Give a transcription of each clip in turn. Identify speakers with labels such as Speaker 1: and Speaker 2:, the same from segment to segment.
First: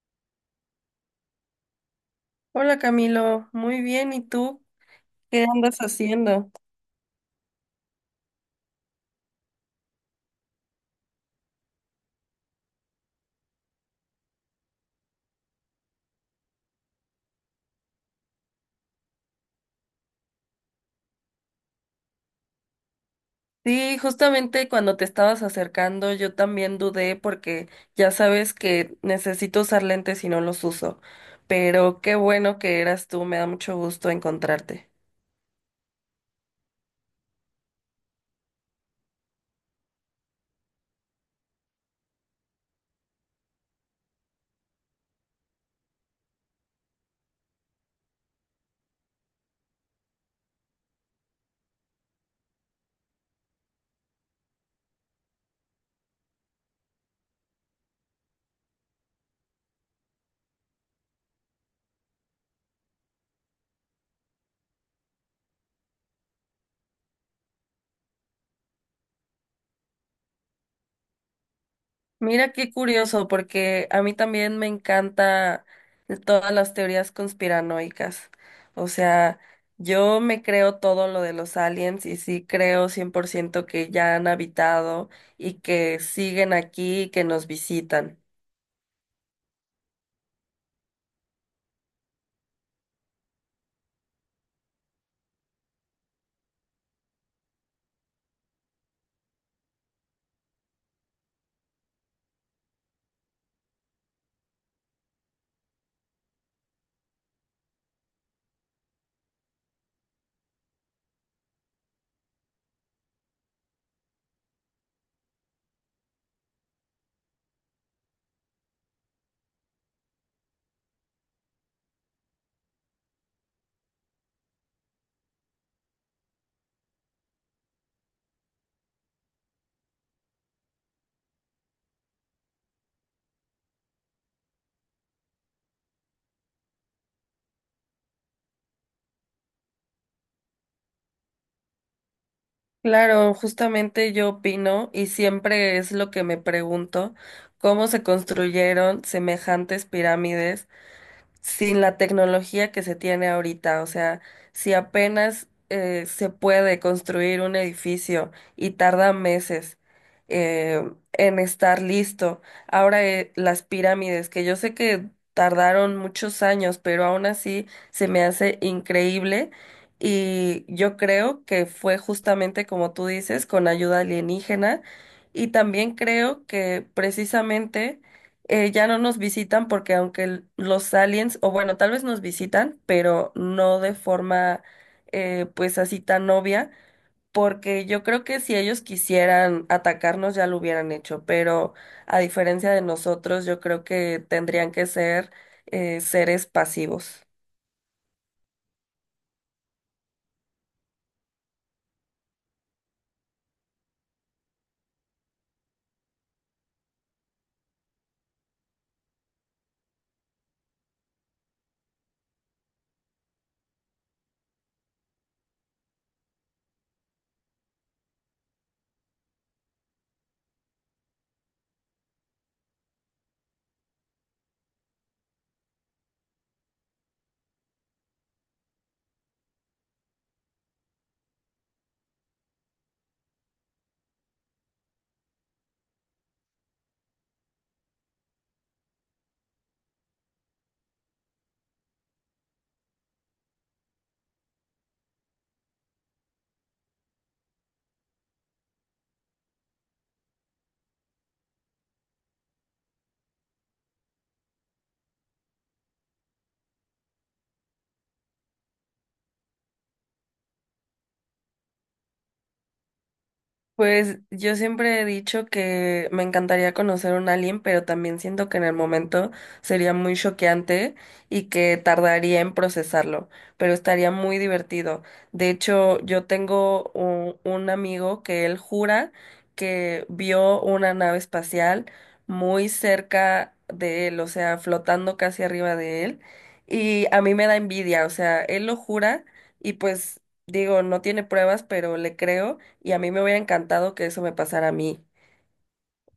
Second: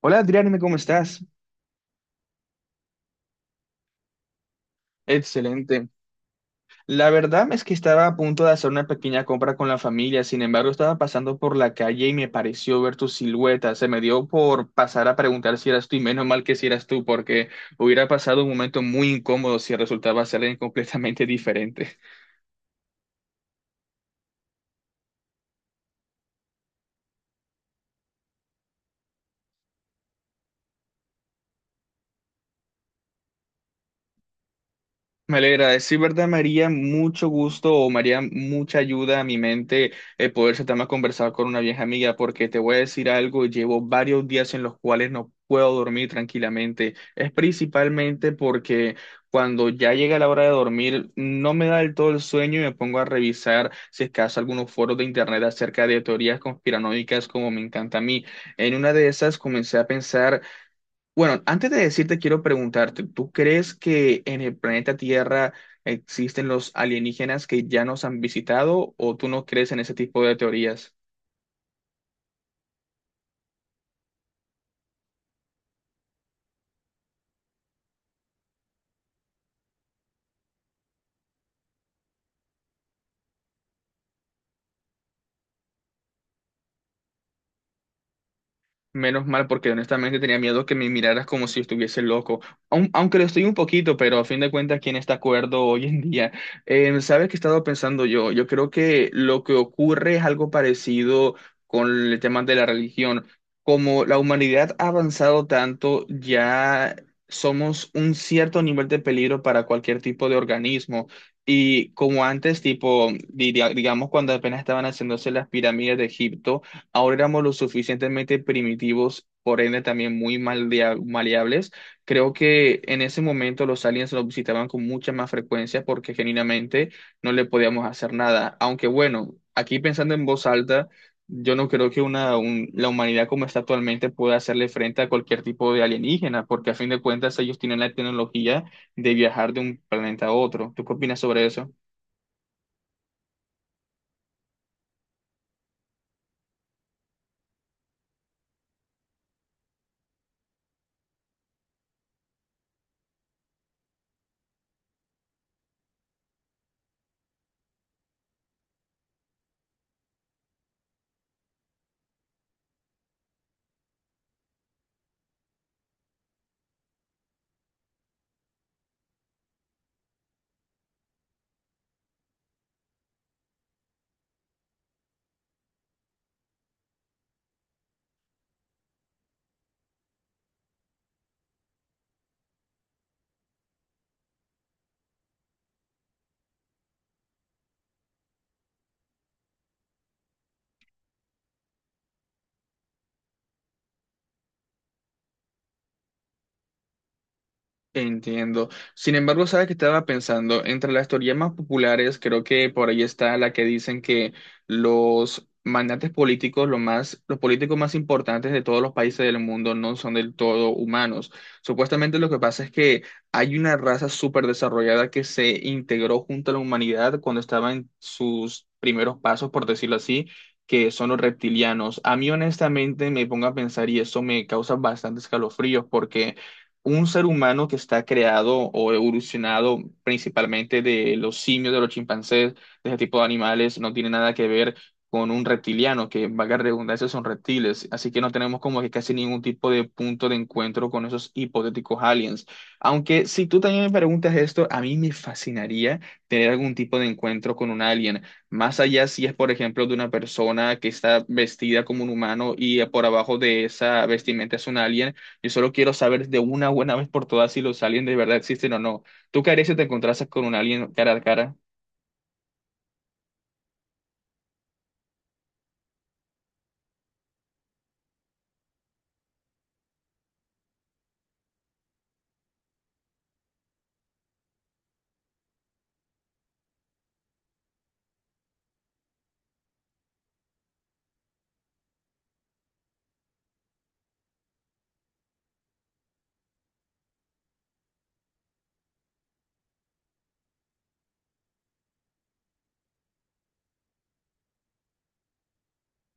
Speaker 1: Hola Adrián, ¿cómo estás?
Speaker 2: Hola Camilo, muy bien, ¿y tú? ¿Qué andas
Speaker 1: Excelente.
Speaker 2: haciendo?
Speaker 1: La verdad es que estaba a punto de hacer una pequeña compra con la familia, sin embargo estaba pasando por la calle y me pareció ver tu silueta. Se me dio por pasar a preguntar si eras tú y menos mal que si eras tú, porque hubiera pasado un momento muy incómodo si resultaba ser alguien completamente diferente.
Speaker 2: Sí, justamente cuando te estabas acercando yo también dudé porque ya sabes que necesito usar lentes y no los uso, pero qué bueno que eras tú, me da mucho gusto encontrarte.
Speaker 1: Me alegra, es sí, verdad, María, mucho gusto o María, mucha ayuda a mi mente poder sentarme a conversar con una vieja amiga, porque te voy a decir algo, llevo varios días en los cuales no puedo dormir tranquilamente. Es principalmente porque cuando ya llega la hora de dormir, no me da del todo el sueño y me pongo a revisar, si es que acaso, algunos foros de internet acerca de teorías conspiranoicas como me encanta a mí. En una de esas comencé a pensar. Bueno, antes de decirte, quiero preguntarte, ¿tú crees que en el planeta Tierra existen los alienígenas que ya nos han visitado o tú no crees en ese tipo de teorías?
Speaker 2: Mira qué curioso, porque a mí también me encanta todas las teorías conspiranoicas. O sea, yo me creo todo lo de los aliens y sí creo 100% que ya han habitado y que siguen aquí y que nos visitan.
Speaker 1: Menos mal, porque honestamente tenía miedo que me miraras como si estuviese loco. Aunque lo estoy un poquito, pero a fin de cuentas, ¿quién está acuerdo hoy en día? ¿Sabes qué he estado pensando yo? Yo creo que lo que ocurre es algo parecido con el tema de la religión. Como la humanidad ha avanzado tanto, ya somos un cierto nivel de peligro para cualquier tipo de organismo. Y como antes, tipo, digamos, cuando apenas estaban haciéndose las pirámides de Egipto, ahora éramos lo suficientemente primitivos, por ende también muy maleables. Creo que en ese momento los aliens nos visitaban con mucha más frecuencia porque genuinamente no le podíamos hacer nada. Aunque bueno, aquí pensando en voz alta, yo no creo que la humanidad como está actualmente pueda hacerle frente a cualquier tipo de alienígena, porque a fin de cuentas ellos tienen la tecnología de viajar de un planeta a otro. ¿Tú qué opinas sobre eso?
Speaker 2: Claro, justamente yo opino y siempre es lo que me pregunto, cómo se construyeron semejantes pirámides sin la tecnología que se tiene ahorita. O sea, si apenas se puede construir un edificio y tarda meses eh, en estar listo. Ahora las pirámides, que yo sé que tardaron muchos años, pero aún así se me hace increíble. Y yo creo que fue justamente como tú dices, con ayuda alienígena. Y también creo que precisamente ya no nos visitan porque aunque los aliens, o bueno, tal vez nos visitan, pero no de forma pues así tan obvia, porque yo creo que si ellos quisieran atacarnos ya lo hubieran hecho, pero a diferencia de nosotros, yo creo que tendrían que ser seres pasivos.
Speaker 1: Entiendo. Sin embargo, sabes que estaba pensando, entre las teorías más populares, creo que por ahí está la que dicen que los magnates políticos, lo más, los políticos más importantes de todos los países del mundo no son del todo humanos. Supuestamente lo que pasa es que hay una raza súper desarrollada que se integró junto a la humanidad cuando estaba en sus primeros pasos, por decirlo así, que son los reptilianos. A mí honestamente me pongo a pensar y eso me causa bastantes escalofríos porque un ser humano que está creado o evolucionado principalmente de los simios, de los chimpancés, de ese tipo de animales, no tiene nada que ver con un reptiliano, que valga la redundancia, son reptiles. Así que no tenemos como que casi ningún tipo de punto de encuentro con esos hipotéticos aliens. Aunque si tú también me preguntas esto, a mí me fascinaría tener algún tipo de encuentro con un alien. Más allá si es, por ejemplo, de una persona que está vestida como un humano y por abajo de esa vestimenta es un alien. Yo solo quiero saber de una buena vez por todas si los aliens de verdad existen o no. ¿Tú qué harías si te encontrases con un alien cara a cara?
Speaker 2: Pues yo siempre he dicho que me encantaría conocer un alien, pero también siento que en el momento sería muy choqueante y que tardaría en procesarlo, pero estaría muy divertido. De hecho, yo tengo un amigo que él jura que vio una nave espacial muy cerca de él, o sea, flotando casi arriba de él, y a mí me da envidia, o sea, él lo jura y pues digo, no tiene pruebas, pero le creo y a mí me hubiera encantado que eso me pasara a mí.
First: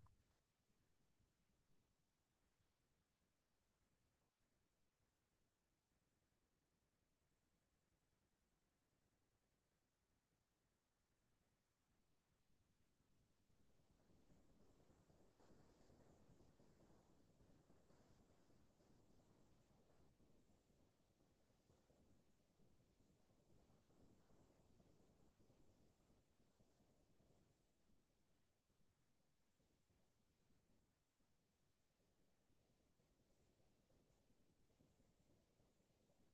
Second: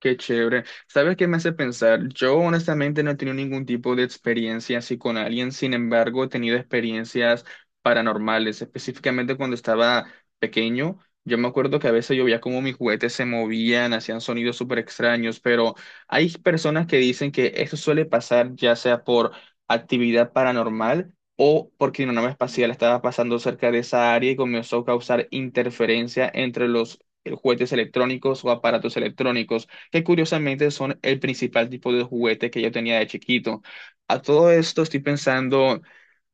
Speaker 1: Qué chévere. ¿Sabes qué me hace pensar? Yo honestamente no he tenido ningún tipo de experiencia así con alguien, sin embargo, he tenido experiencias paranormales, específicamente cuando estaba pequeño. Yo me acuerdo que a veces yo veía como mis juguetes se movían, hacían sonidos súper extraños, pero hay personas que dicen que eso suele pasar ya sea por actividad paranormal o porque una nave espacial estaba pasando cerca de esa área y comenzó a causar interferencia entre los juguetes electrónicos o aparatos electrónicos que curiosamente son el principal tipo de juguete que yo tenía de chiquito. A todo esto estoy pensando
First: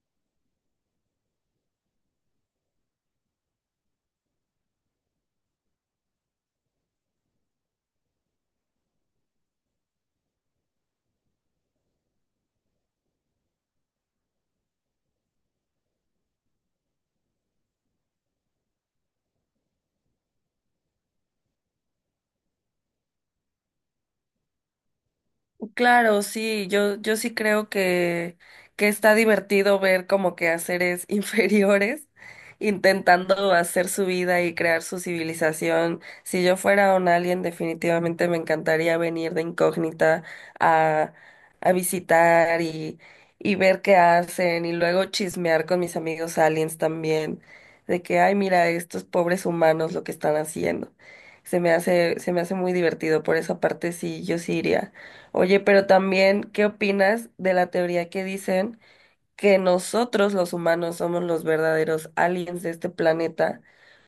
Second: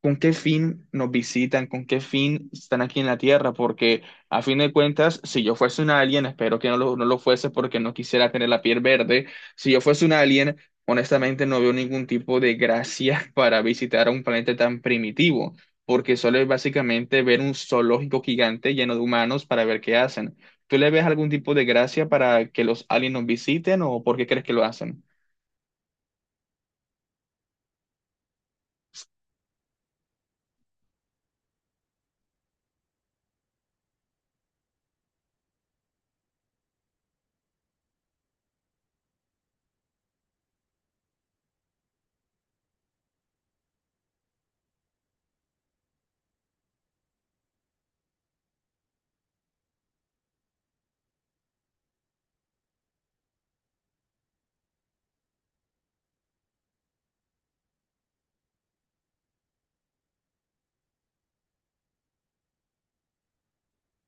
Speaker 1: con qué fin nos visitan, con qué fin están aquí en la Tierra, porque a fin de cuentas, si yo fuese un alien, espero que no lo fuese porque no quisiera tener la piel verde, si yo fuese un alien, honestamente no veo ningún tipo de gracia para visitar a un planeta tan primitivo, porque solo es básicamente ver un zoológico gigante lleno de humanos para ver qué hacen. ¿Tú le ves algún tipo de gracia para que los aliens nos visiten o por qué crees que lo hacen?
Speaker 2: Claro, sí, yo sí creo que está divertido ver como que a seres inferiores intentando hacer su vida y crear su civilización. Si yo fuera un alien, definitivamente me encantaría venir de incógnita a, a visitar y ver qué hacen y luego chismear con mis amigos aliens también, de que, ay, mira, estos pobres humanos lo que están haciendo. Se me hace muy divertido, por esa parte sí, yo sí iría. Oye, pero también, ¿qué opinas de la teoría que dicen que nosotros los humanos somos los verdaderos aliens de este planeta?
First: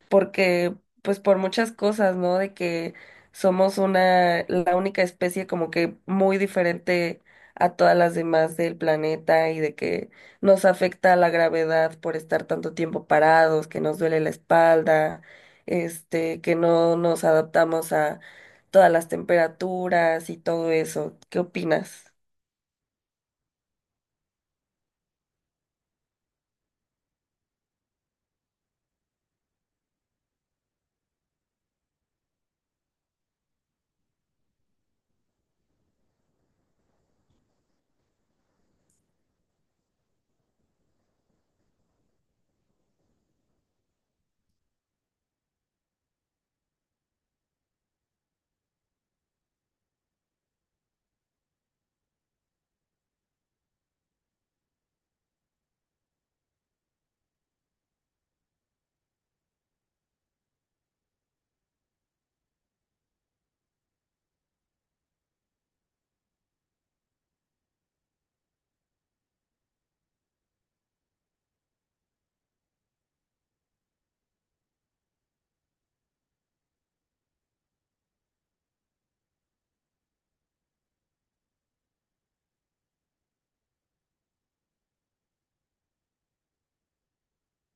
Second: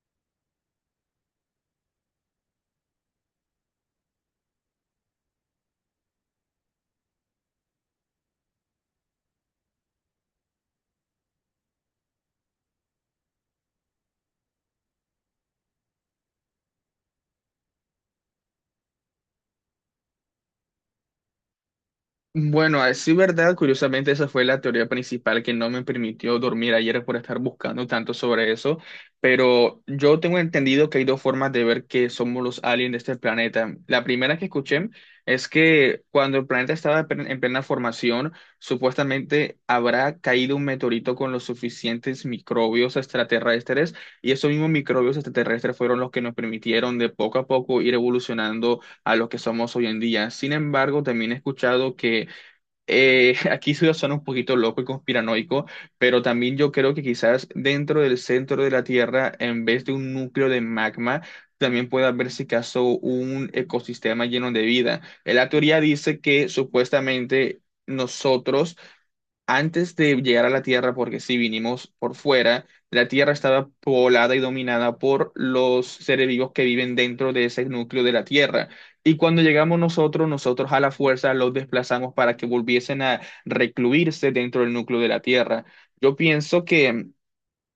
Speaker 2: Porque pues por muchas cosas, ¿no? De que somos la única especie como que muy diferente a todas las demás del planeta y de que nos afecta la gravedad por estar tanto tiempo parados, que nos duele la espalda, este, que no nos adaptamos a todas las temperaturas y todo eso. ¿Qué opinas?
Speaker 1: Bueno, a decir verdad, curiosamente esa fue la teoría principal que no me permitió dormir ayer por estar buscando tanto sobre eso, pero yo tengo entendido que hay dos formas de ver que somos los aliens de este planeta. La primera que escuché es que cuando el planeta estaba en en plena formación, supuestamente habrá caído un meteorito con los suficientes microbios extraterrestres y esos mismos microbios extraterrestres fueron los que nos permitieron de poco a poco ir evolucionando a lo que somos hoy en día. Sin embargo, también he escuchado que aquí se suena un poquito loco y conspiranoico, pero también yo creo que quizás dentro del centro de la Tierra, en vez de un núcleo de magma, también puede haber, si caso, un ecosistema lleno de vida. La teoría dice que supuestamente nosotros antes de llegar a la Tierra, porque si vinimos por fuera, la Tierra estaba poblada y dominada por los seres vivos que viven dentro de ese núcleo de la Tierra. Y cuando llegamos nosotros, nosotros a la fuerza los desplazamos para que volviesen a recluirse dentro del núcleo de la Tierra. Yo pienso que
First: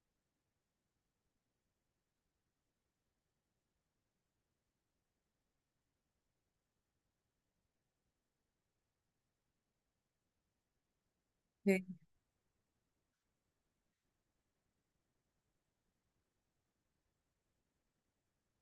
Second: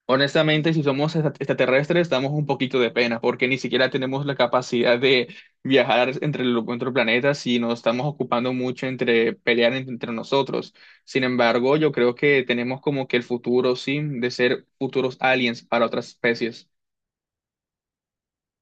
Speaker 1: honestamente, si somos extraterrestres, damos un poquito de pena, porque ni siquiera tenemos la capacidad de viajar entre los otros planetas y nos estamos ocupando mucho entre pelear entre nosotros. Sin embargo, yo creo que tenemos como que el futuro, sí, de ser futuros aliens para otras especies.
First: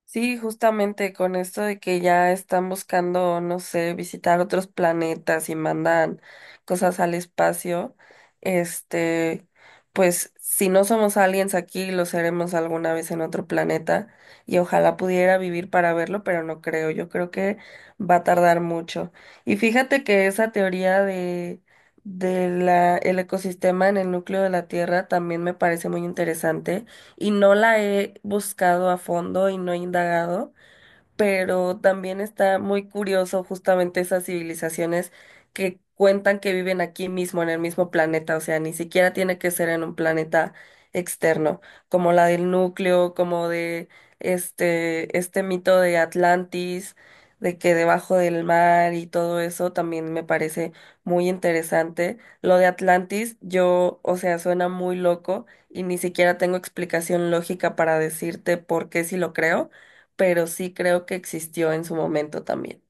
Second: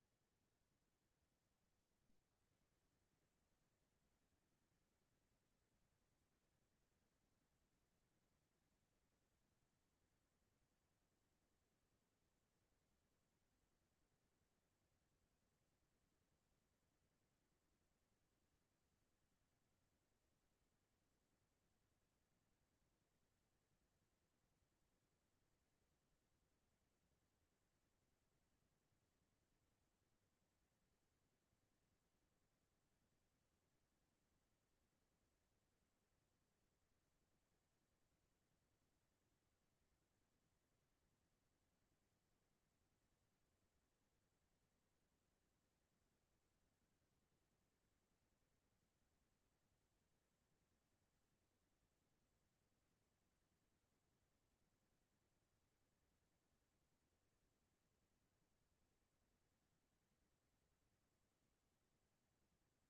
Speaker 2: Sí, justamente con esto de que ya están buscando, no sé, visitar otros planetas y mandan cosas al espacio, este, pues si no somos aliens aquí, lo seremos alguna vez en otro planeta y ojalá pudiera vivir para verlo, pero no creo, yo creo que va a tardar mucho. Y fíjate que esa teoría de el ecosistema en el núcleo de la Tierra también me parece muy interesante y no la he buscado a fondo y no he indagado, pero también está muy curioso justamente esas civilizaciones que cuentan que viven aquí mismo, en el mismo planeta, o sea, ni siquiera tiene que ser en un planeta externo, como la del núcleo, como de este mito de Atlantis, de que debajo del mar y todo eso también me parece muy interesante. Lo de Atlantis, yo, o sea, suena muy loco y ni siquiera tengo explicación lógica para decirte por qué si lo creo, pero sí creo que existió en su momento también.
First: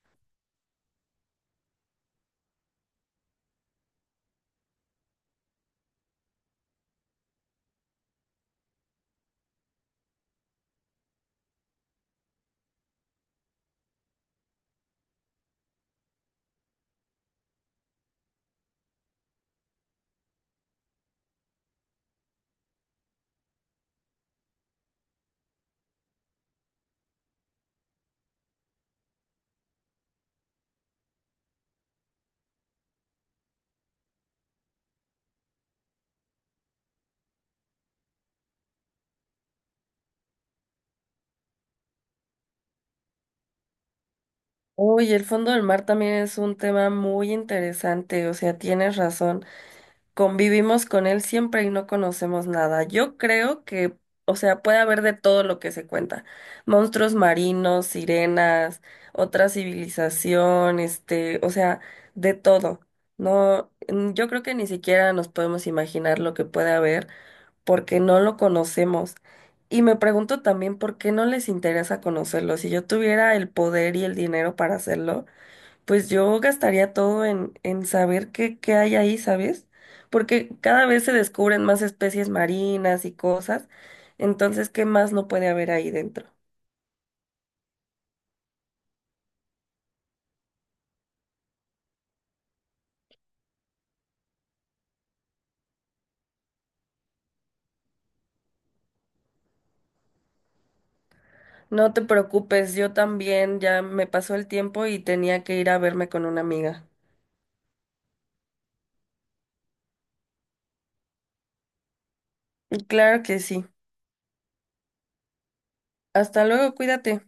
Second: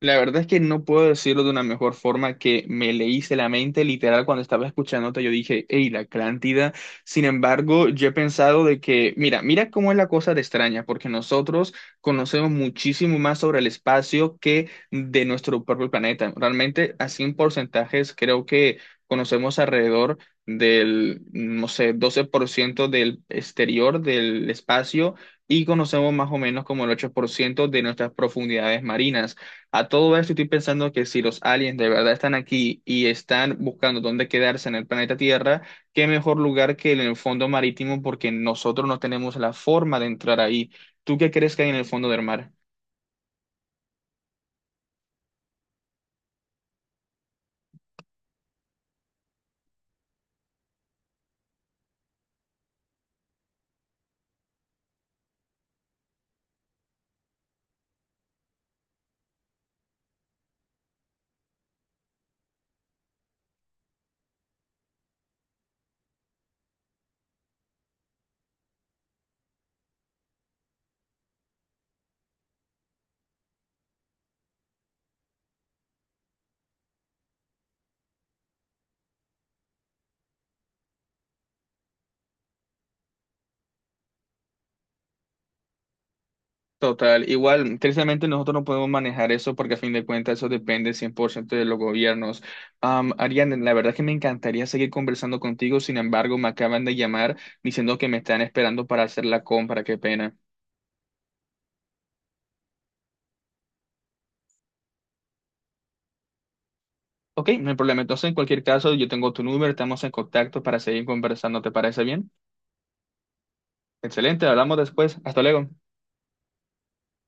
Speaker 1: La verdad es que no puedo decirlo de una mejor forma que me leíste la mente, literal, cuando estaba escuchándote, yo dije, hey, la Atlántida. Sin embargo, yo he pensado de que, mira, mira cómo es la cosa de extraña, porque nosotros conocemos muchísimo más sobre el espacio que de nuestro propio planeta. Realmente, así en porcentajes, creo que conocemos alrededor del, no sé, 12% del exterior del espacio y conocemos más o menos como el 8% de nuestras profundidades marinas. A todo esto estoy pensando que si los aliens de verdad están aquí y están buscando dónde quedarse en el planeta Tierra, qué mejor lugar que en el fondo marítimo porque nosotros no tenemos la forma de entrar ahí. ¿Tú qué crees que hay en el fondo del mar?
Speaker 2: Uy, el fondo del mar también es un tema muy interesante, o sea, tienes razón. Convivimos con él siempre y no conocemos nada. Yo creo que, o sea, puede haber de todo lo que se cuenta. Monstruos marinos, sirenas, otra civilización, este, o sea, de todo. No, yo creo que ni siquiera nos podemos imaginar lo que puede haber, porque no lo conocemos. Y me pregunto también por qué no les interesa conocerlo. Si yo tuviera el poder y el dinero para hacerlo, pues yo gastaría todo en saber qué hay ahí, ¿sabes? Porque cada vez se descubren más especies marinas y cosas. Entonces, ¿qué más no puede haber ahí dentro?
Speaker 1: Total, igual, tristemente nosotros no podemos manejar eso porque a fin de cuentas eso depende 100% de los gobiernos. Ariane, la verdad es que me encantaría seguir conversando contigo, sin embargo, me acaban de llamar diciendo que me están esperando para hacer la compra, qué pena.
Speaker 2: No te preocupes, yo también ya me pasó el tiempo y tenía que ir a verme con una amiga.
Speaker 1: Ok, no hay problema. Entonces, en cualquier caso, yo tengo tu número, estamos en contacto para seguir conversando. ¿Te parece bien?
Speaker 2: Claro que sí.
Speaker 1: Excelente, hablamos después. Hasta luego.
Speaker 2: Hasta luego, cuídate.